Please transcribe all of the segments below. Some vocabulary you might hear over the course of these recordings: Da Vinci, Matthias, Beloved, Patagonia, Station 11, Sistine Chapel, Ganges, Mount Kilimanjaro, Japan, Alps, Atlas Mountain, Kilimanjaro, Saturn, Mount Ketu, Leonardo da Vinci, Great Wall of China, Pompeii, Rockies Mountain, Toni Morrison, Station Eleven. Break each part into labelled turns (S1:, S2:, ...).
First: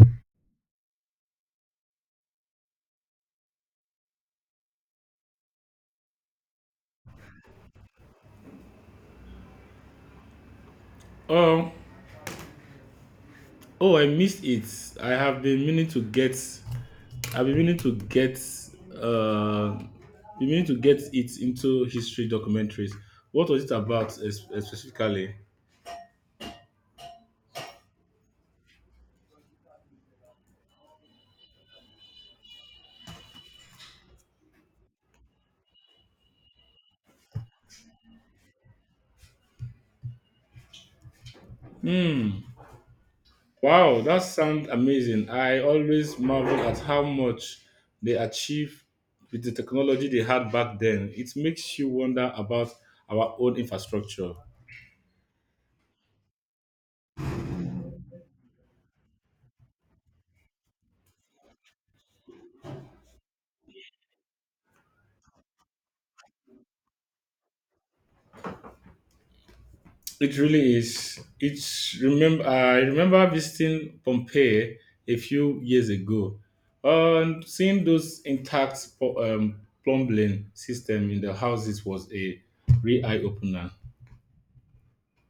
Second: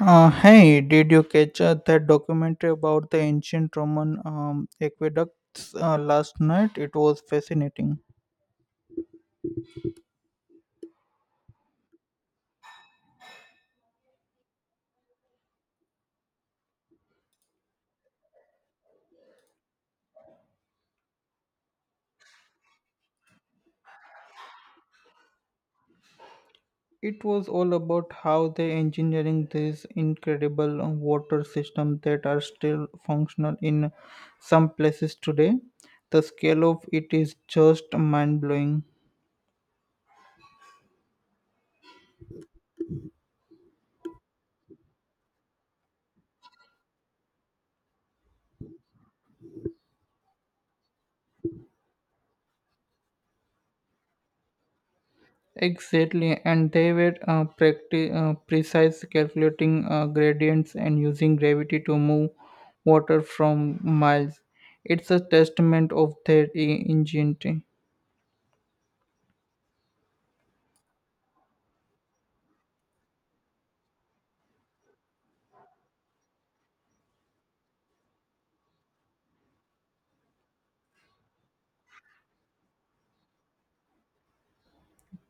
S1: Hey, did you catch that documentary about the ancient Roman aqueducts last night? It was fascinating.
S2: Um. Oh, I missed it. I have been meaning to get. I've been meaning to get. Uh, it into history documentaries. What was it about specifically?
S1: It was all about how they engineering these incredible water systems that are still functional in some places today. The scale of it is just mind blowing.
S2: Wow, that sounds amazing. I always marvel at how much they achieved with the technology they had back then. It makes you wonder about our own infrastructure.
S1: Exactly, and they were precise calculating gradients and using gravity to move water from miles. It's a testament of their ingenuity.
S2: It really is. It's remember I remember visiting Pompeii a few years ago, and seeing those intact plumbing system in the houses was a real eye opener.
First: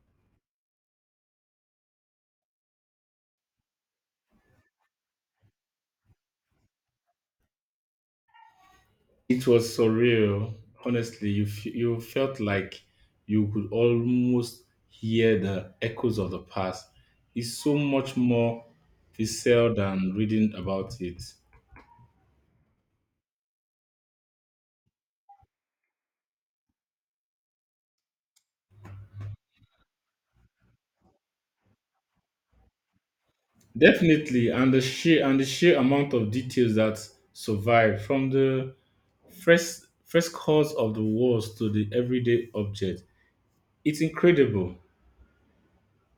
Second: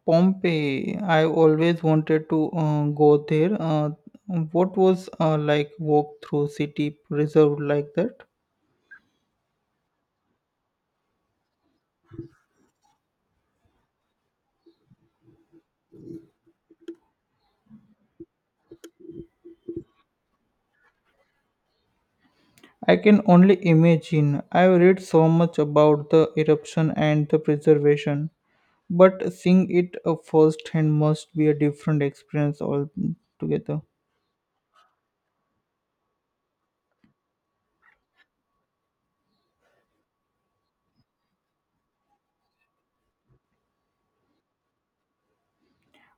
S1: Pompeii, I always wanted to go there. What was like walk through city preserved like that?
S2: It was surreal. Honestly, you felt like you could almost hear the echoes of the past. It's so much more visceral than reading about it.
S1: I can only imagine. I've read so much about the eruption and the preservation, but seeing it firsthand must be a different experience altogether.
S2: Definitely, and the sheer amount of details that survive from the first cause of the wars to the everyday object. It's incredible.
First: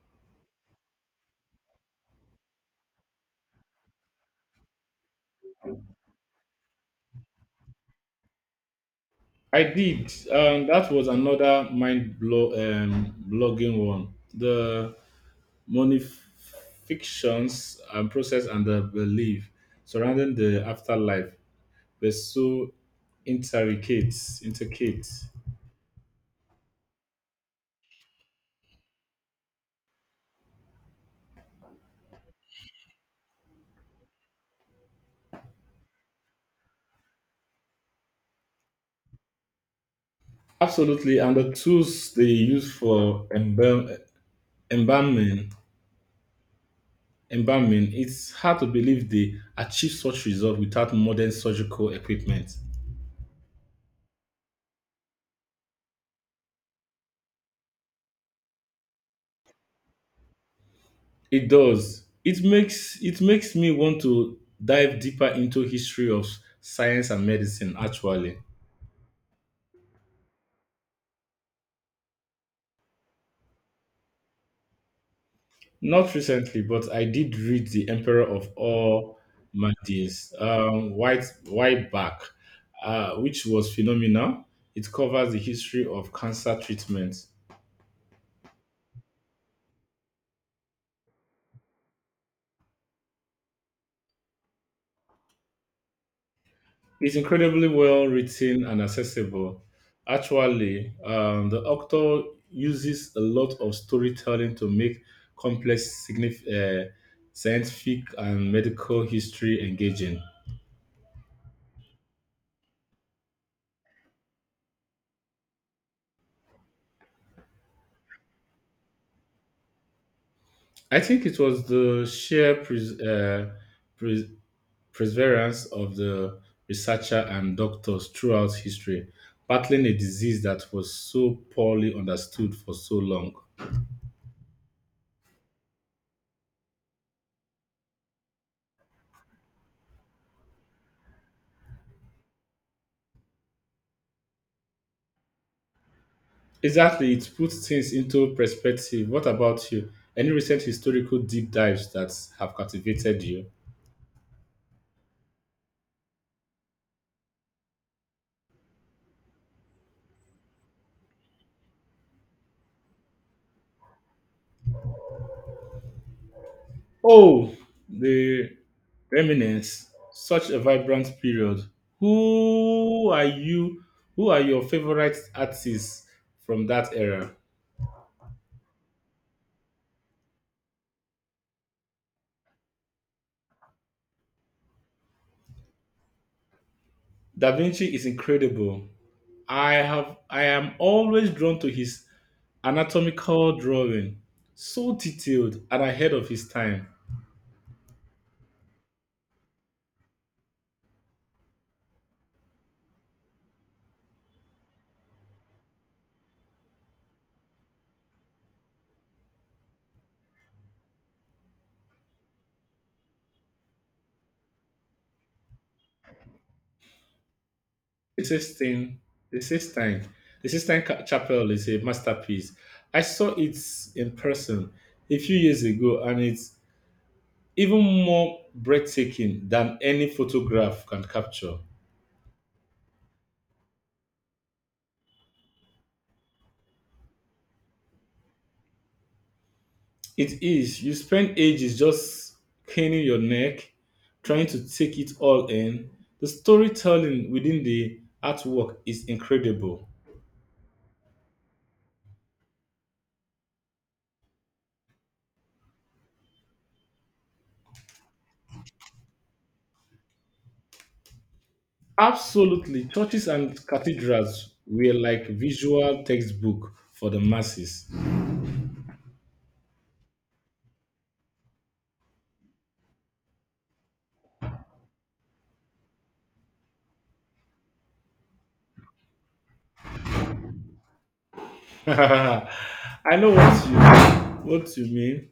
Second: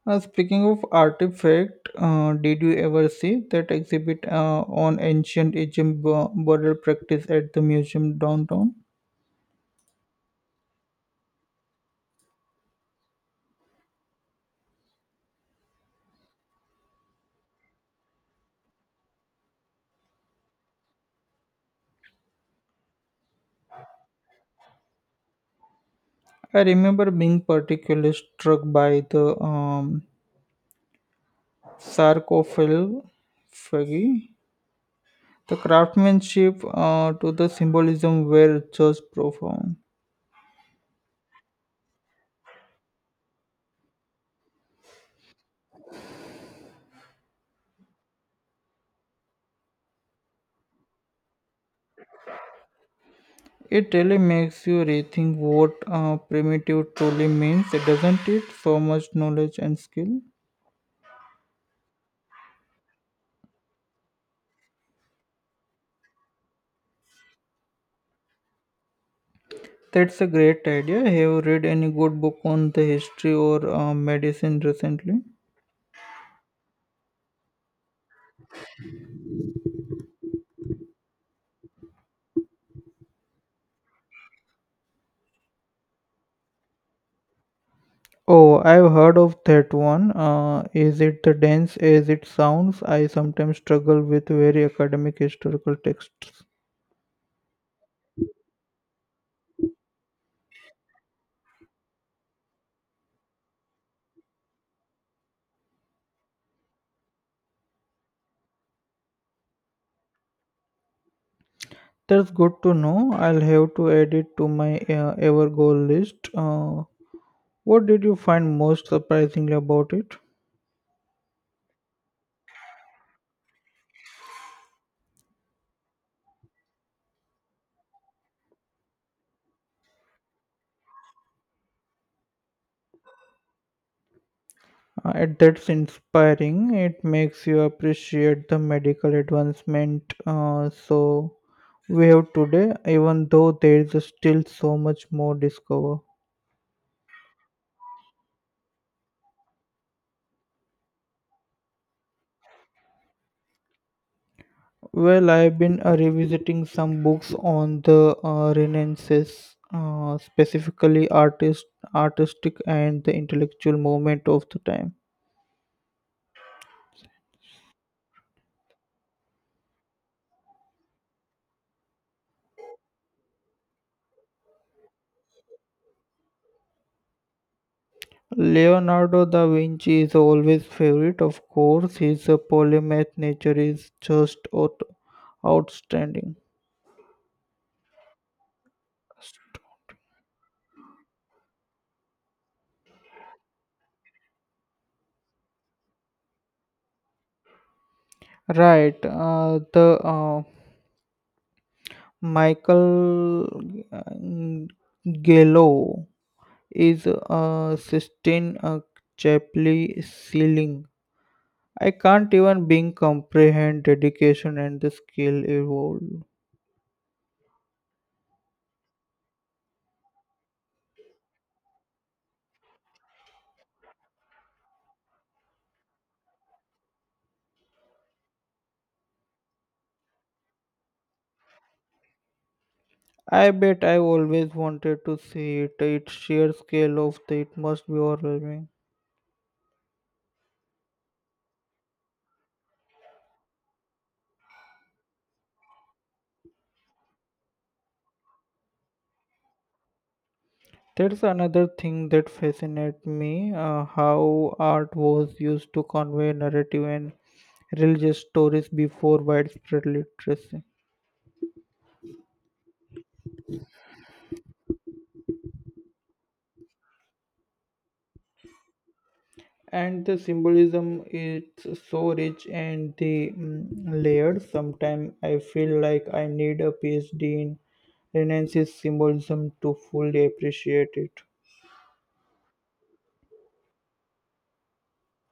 S1: Speaking of artifact, did you ever see that exhibit on ancient Egypt burial practice at the museum downtown?
S2: I did. That was another mind blow blogging one. The money fictions and process and the belief surrounding the afterlife were so intricate, intricate.
S1: I remember being particularly struck by the sarcophagi. The craftsmanship to the symbolism were just profound.
S2: Absolutely, and the tools they use for embalming embalming, it's hard to believe they achieved such results without modern surgical equipment.
S1: It really makes you rethink what primitive truly means, doesn't it? So much knowledge and skill.
S2: It makes me want to dive deeper into history of science and medicine actually.
S1: That's a great idea. Have you read any good book on the history or medicine recently?
S2: Not recently, but I did read The Emperor of All Matthias, white white back, which was phenomenal. It covers the history of cancer treatment.
S1: Oh, I've heard of that one. Is it the dense as it sounds? I sometimes struggle with very academic historical texts.
S2: It's incredibly well written and accessible. Actually, the author uses a lot of storytelling to make complex scientific and medical history engaging.
S1: That's good to know. I'll have to add it to my ever goal list. What did you find most surprisingly about it?
S2: I think it was the sheer pres- perseverance of the researcher and doctors throughout history, battling a disease that was so poorly understood for so long.
S1: And that's inspiring. It makes you appreciate the medical advancement so we have today, even though there is still so much more discover.
S2: Exactly, it puts things into perspective. What about you? Any recent historical deep dives that have captivated you?
S1: Well, I've been revisiting some books on the Renaissance, specifically artistic and the intellectual movement of the time.
S2: Oh, the Remnants, such a vibrant period. Who are you? Who are your favorite artists from that era?
S1: Leonardo da Vinci is always favorite, of course. His polymath nature is just outstanding.
S2: Da Vinci is incredible. I am always drawn to his anatomical drawing, so detailed and ahead of his time.
S1: Right. The Michael uh, Gallo is Sistine Chapel ceiling. I can't even being comprehend dedication and the skill evolved.
S2: The Sistine, the Sistine, the Sistine Chapel is a masterpiece. I saw it in person a few years ago, and it's even more breathtaking than any photograph can capture.
S1: I bet I always wanted to see it. Its sheer scale of the it must be overwhelming.
S2: It is. You spend ages just craning your neck, trying to take it all in. The storytelling within the artwork is incredible.
S1: There's another thing that fascinates me, how art was used to convey narrative and religious stories before widespread literacy.
S2: Absolutely, churches and cathedrals were like visual textbook for the masses.
S1: And the symbolism is so rich and layered. Sometimes I feel like I need a PhD in Renaissance symbolism to fully appreciate it.
S2: I know what you mean,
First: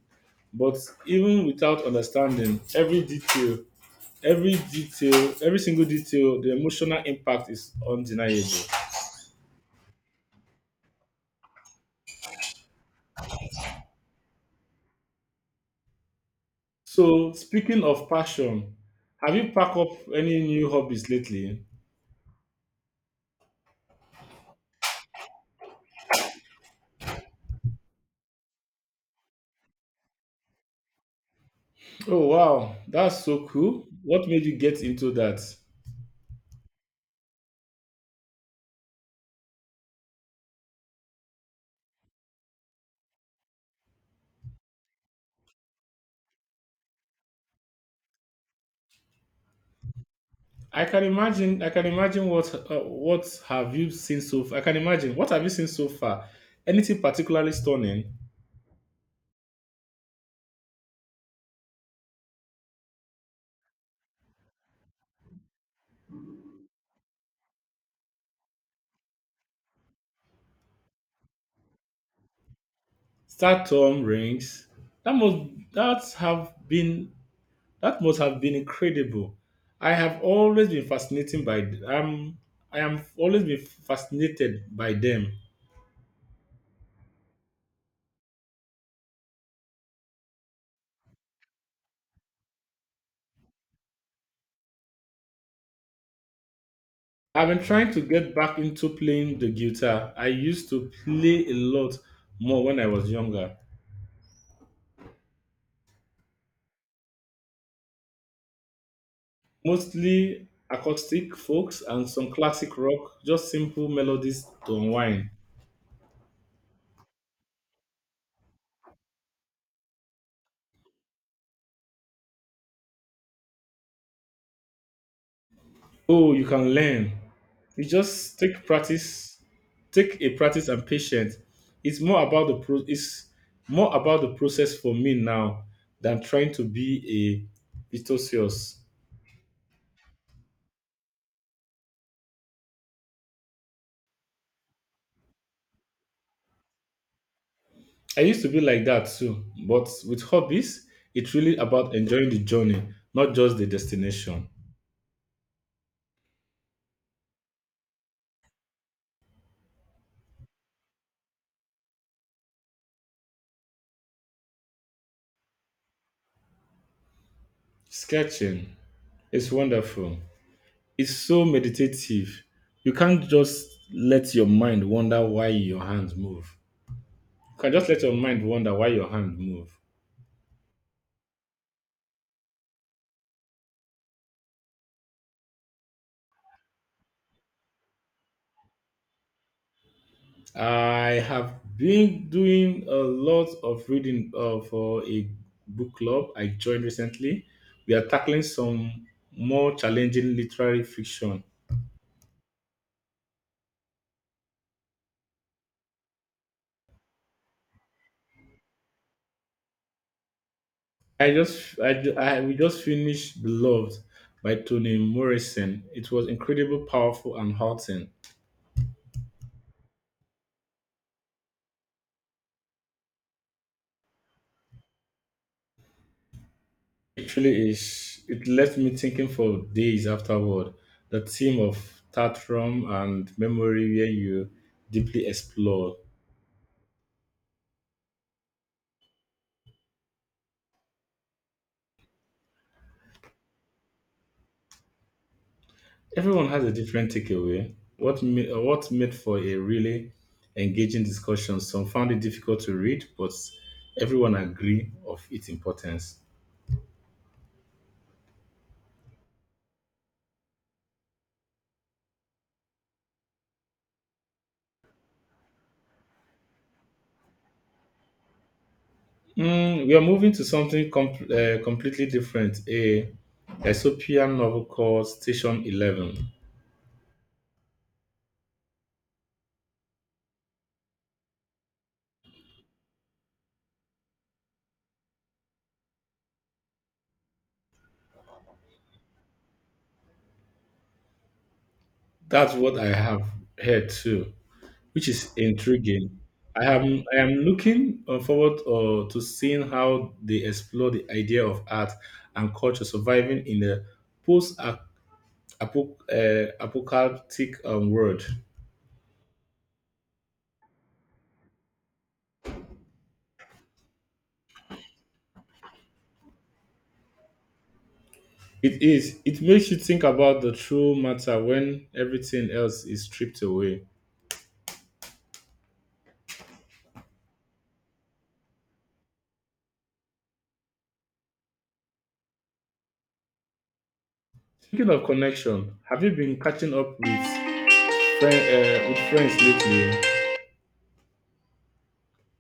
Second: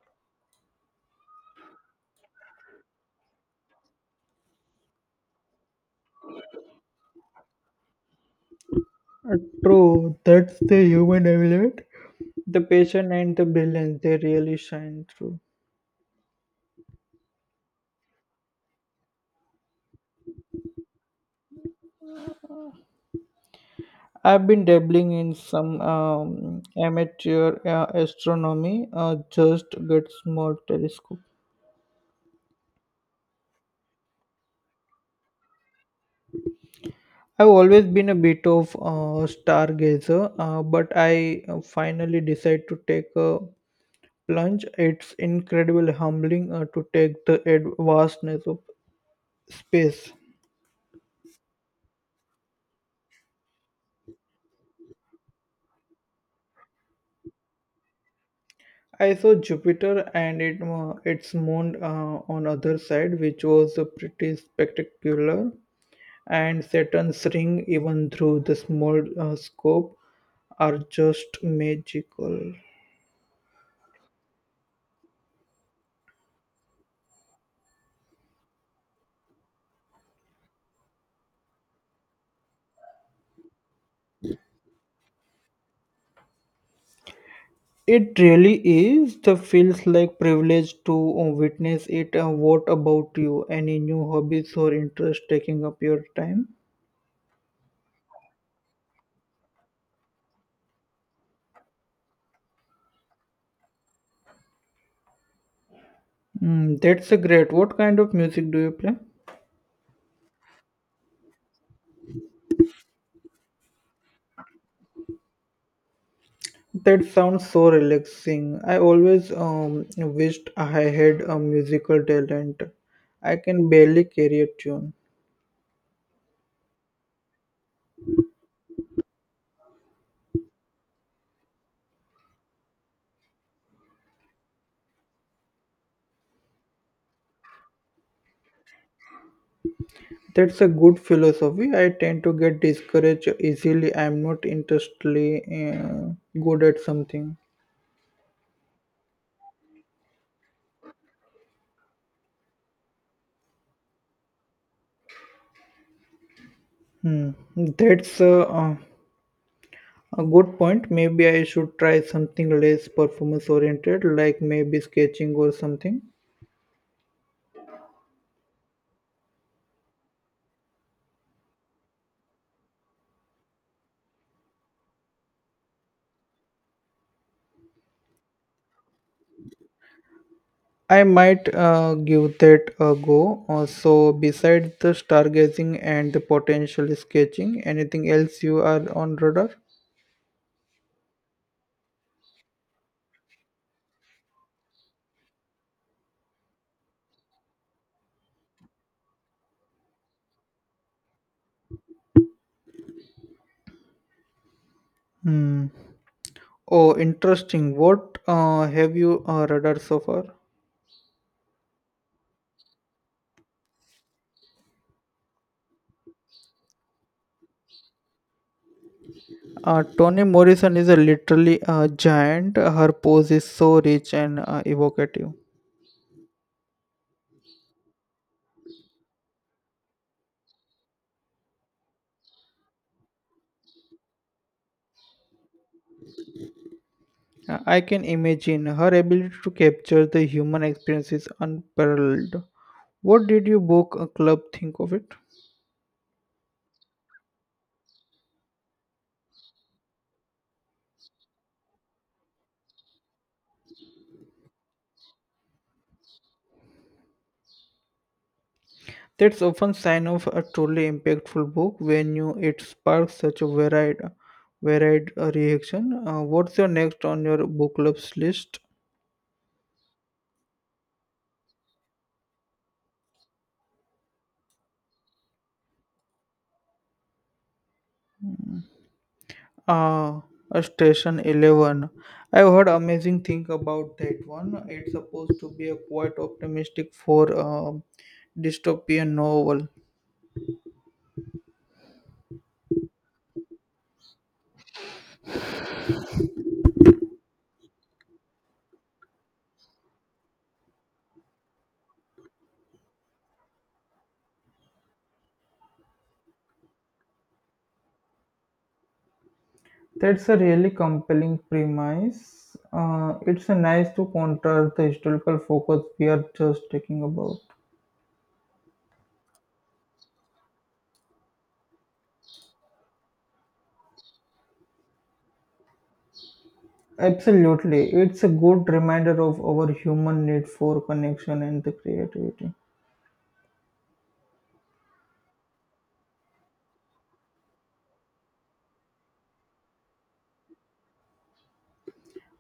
S2: but even without understanding every single detail, the emotional impact is undeniable.
S1: Uh, True, that's the human element. The passion and the brilliance they really shine through.
S2: So, speaking of passion, have you packed up any new hobbies lately?
S1: I've been dabbling in some amateur astronomy, just get small telescope.
S2: Oh wow, that's so cool. What made you get into that?
S1: I've always been a bit of a stargazer, but I finally decided to take a plunge. It's incredibly humbling to take the vastness of space.
S2: I can imagine. I can imagine what have you seen so. Far? I can imagine, what have you seen so far? Anything particularly stunning?
S1: I saw Jupiter and its moon on other side, which was pretty spectacular. And Saturn's ring, even through the small scope, are just magical.
S2: Saturn rings. That must that have been that must have been incredible. I have always been fascinated by um I am always been fascinated by them.
S1: It really is. The feels like privilege to witness it. What about you? Any new hobbies or interests taking up your time?
S2: I've been trying to get back into playing the guitar. I used to play a lot more when I was younger.
S1: Mm, that's a great. What kind of music do you play?
S2: Mostly acoustic folks and some classic rock, just simple melodies to unwind.
S1: That sounds so relaxing. I always wished I had a musical talent. I can barely carry a tune.
S2: Oh, you can learn. It just take practice, take a practice and patience. It's more about the process for me now than trying to be a virtuoso.
S1: That's a good philosophy. I tend to get discouraged easily. I'm not interestedly good at something.
S2: I used to be like that too, but with hobbies, it's really about enjoying the journey, not just the destination.
S1: Hmm. That's a good point. Maybe I should try something less performance oriented, like maybe sketching or something.
S2: Sketching is wonderful. It's so meditative. You can't just let your mind wonder why your hands move. You can just let your mind wonder why your hand move.
S1: I might give that a go. So, besides the stargazing and the potential sketching, anything else you are on radar?
S2: I have been doing a lot of reading, for a book club I joined recently. We are tackling some more challenging literary fiction.
S1: Hmm. Oh, interesting. What have you radar so far?
S2: I just, I, ju- I we just finished Beloved by Toni Morrison. It was incredible, powerful, and haunting.
S1: Toni Morrison is a literally a giant. Her pose is so rich and evocative.
S2: It really is. It left me thinking for days afterward. The theme of Tatrum and memory, where you deeply explore.
S1: I can imagine her ability to capture the human experience is unparalleled. What did your book club think of it?
S2: Everyone has a different takeaway. What made for a really engaging discussion? Some found it difficult to read, but everyone agree of its importance.
S1: That's often sign of a truly impactful book when you it sparks such a varied reaction. What's your next on your book club's list?
S2: Mm, we are moving to something completely different. A dystopian novel called Station Eleven.
S1: Hmm. Ah, Station 11. I've heard amazing thing about that one. It's supposed to be a quite optimistic for a dystopian novel.
S2: That's what I have heard too, which is intriguing. I am looking forward to seeing how they explore the idea of art and culture surviving in a post apocalyptic world.
S1: That's a really compelling premise. It's a nice to contrast the historical focus we are just talking about.
S2: It is. It makes you think about the true matter when everything else is stripped away.
S1: Absolutely, it's a good reminder of our human need for connection and the creativity.
S2: Speaking of connection, have you been catching up with friends lately?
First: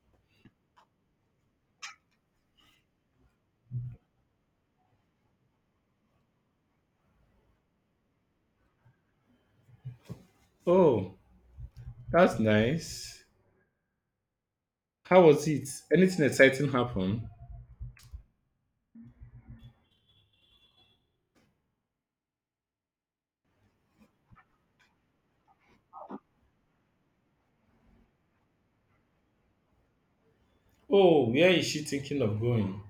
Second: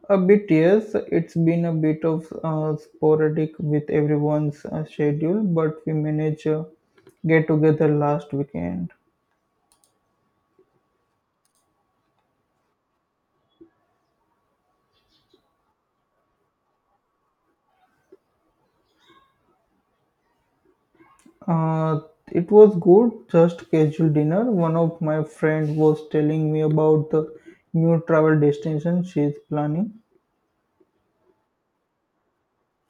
S1: A bit, yes. It's been a bit of sporadic with everyone's schedule, but we managed get together last weekend.
S2: Oh, that's nice. How was it? Anything exciting happen?
S1: Uh, it was good, just casual dinner. One of my friends was telling me about the new travel destination she's planning.
S2: Oh, where is she thinking of going?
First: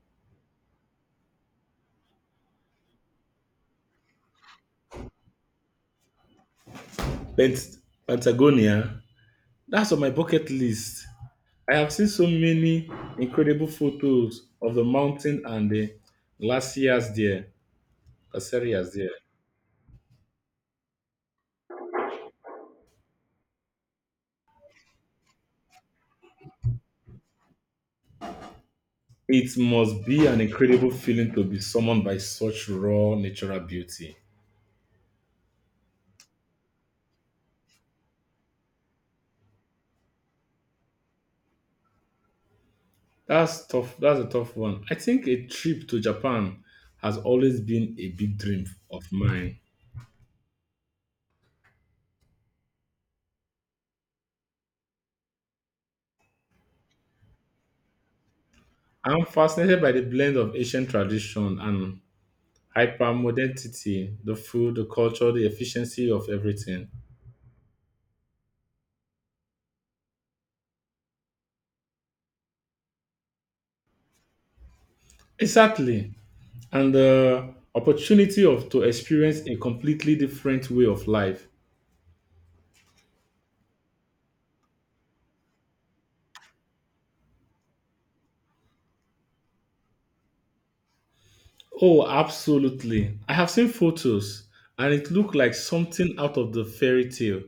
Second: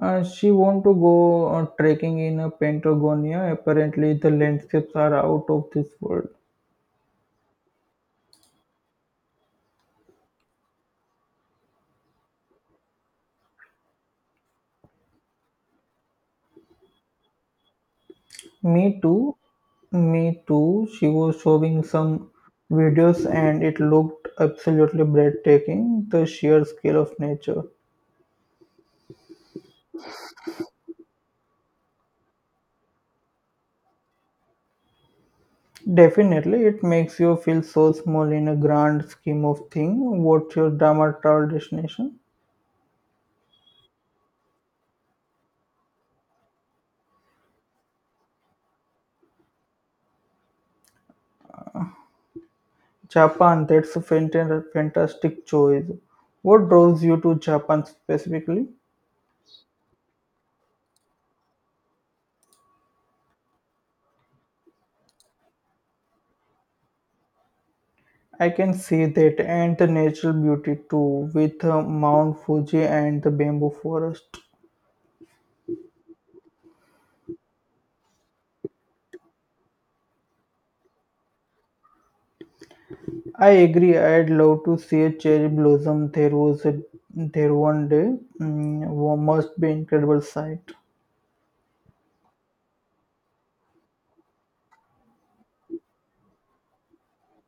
S1: She want to go trekking in Patagonia. Apparently, the landscapes are out of this world.
S2: Pent- Patagonia. That's on my bucket list. I have seen so many incredible photos of the mountain and the glaciers there, glaciers
S1: Me
S2: there.
S1: too. Me too. She was showing some videos and it looked absolutely breathtaking, the sheer scale of nature.
S2: It must be an incredible feeling to be summoned by such raw natural beauty.
S1: Definitely, it makes you feel so small in a grand scheme of things. What's your drama travel destination?
S2: That's a tough one. I think a trip to Japan has always been a big dream of mine.
S1: Japan, that's a fantastic choice. What draws you to Japan specifically?
S2: I'm fascinated by the blend of ancient tradition and hyper modernity, the food, the culture, the efficiency of everything.
S1: I can see that and the natural beauty too, with Mount Fuji and the bamboo forest.
S2: Exactly. And the opportunity of to experience a completely different way of life.
S1: I agree. I'd love to see a cherry blossom There was a, there one day. Must be incredible sight.
S2: Oh, absolutely. I have seen photos and it looked like something out of the fairy tale.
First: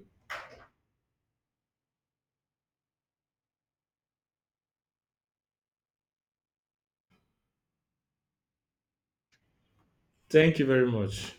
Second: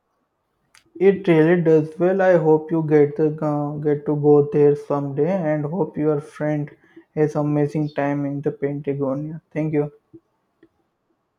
S1: It really does well. I hope you get the get to go there someday, and hope your friend has amazing time in the Patagonia. Thank you.
S2: Thank you very much.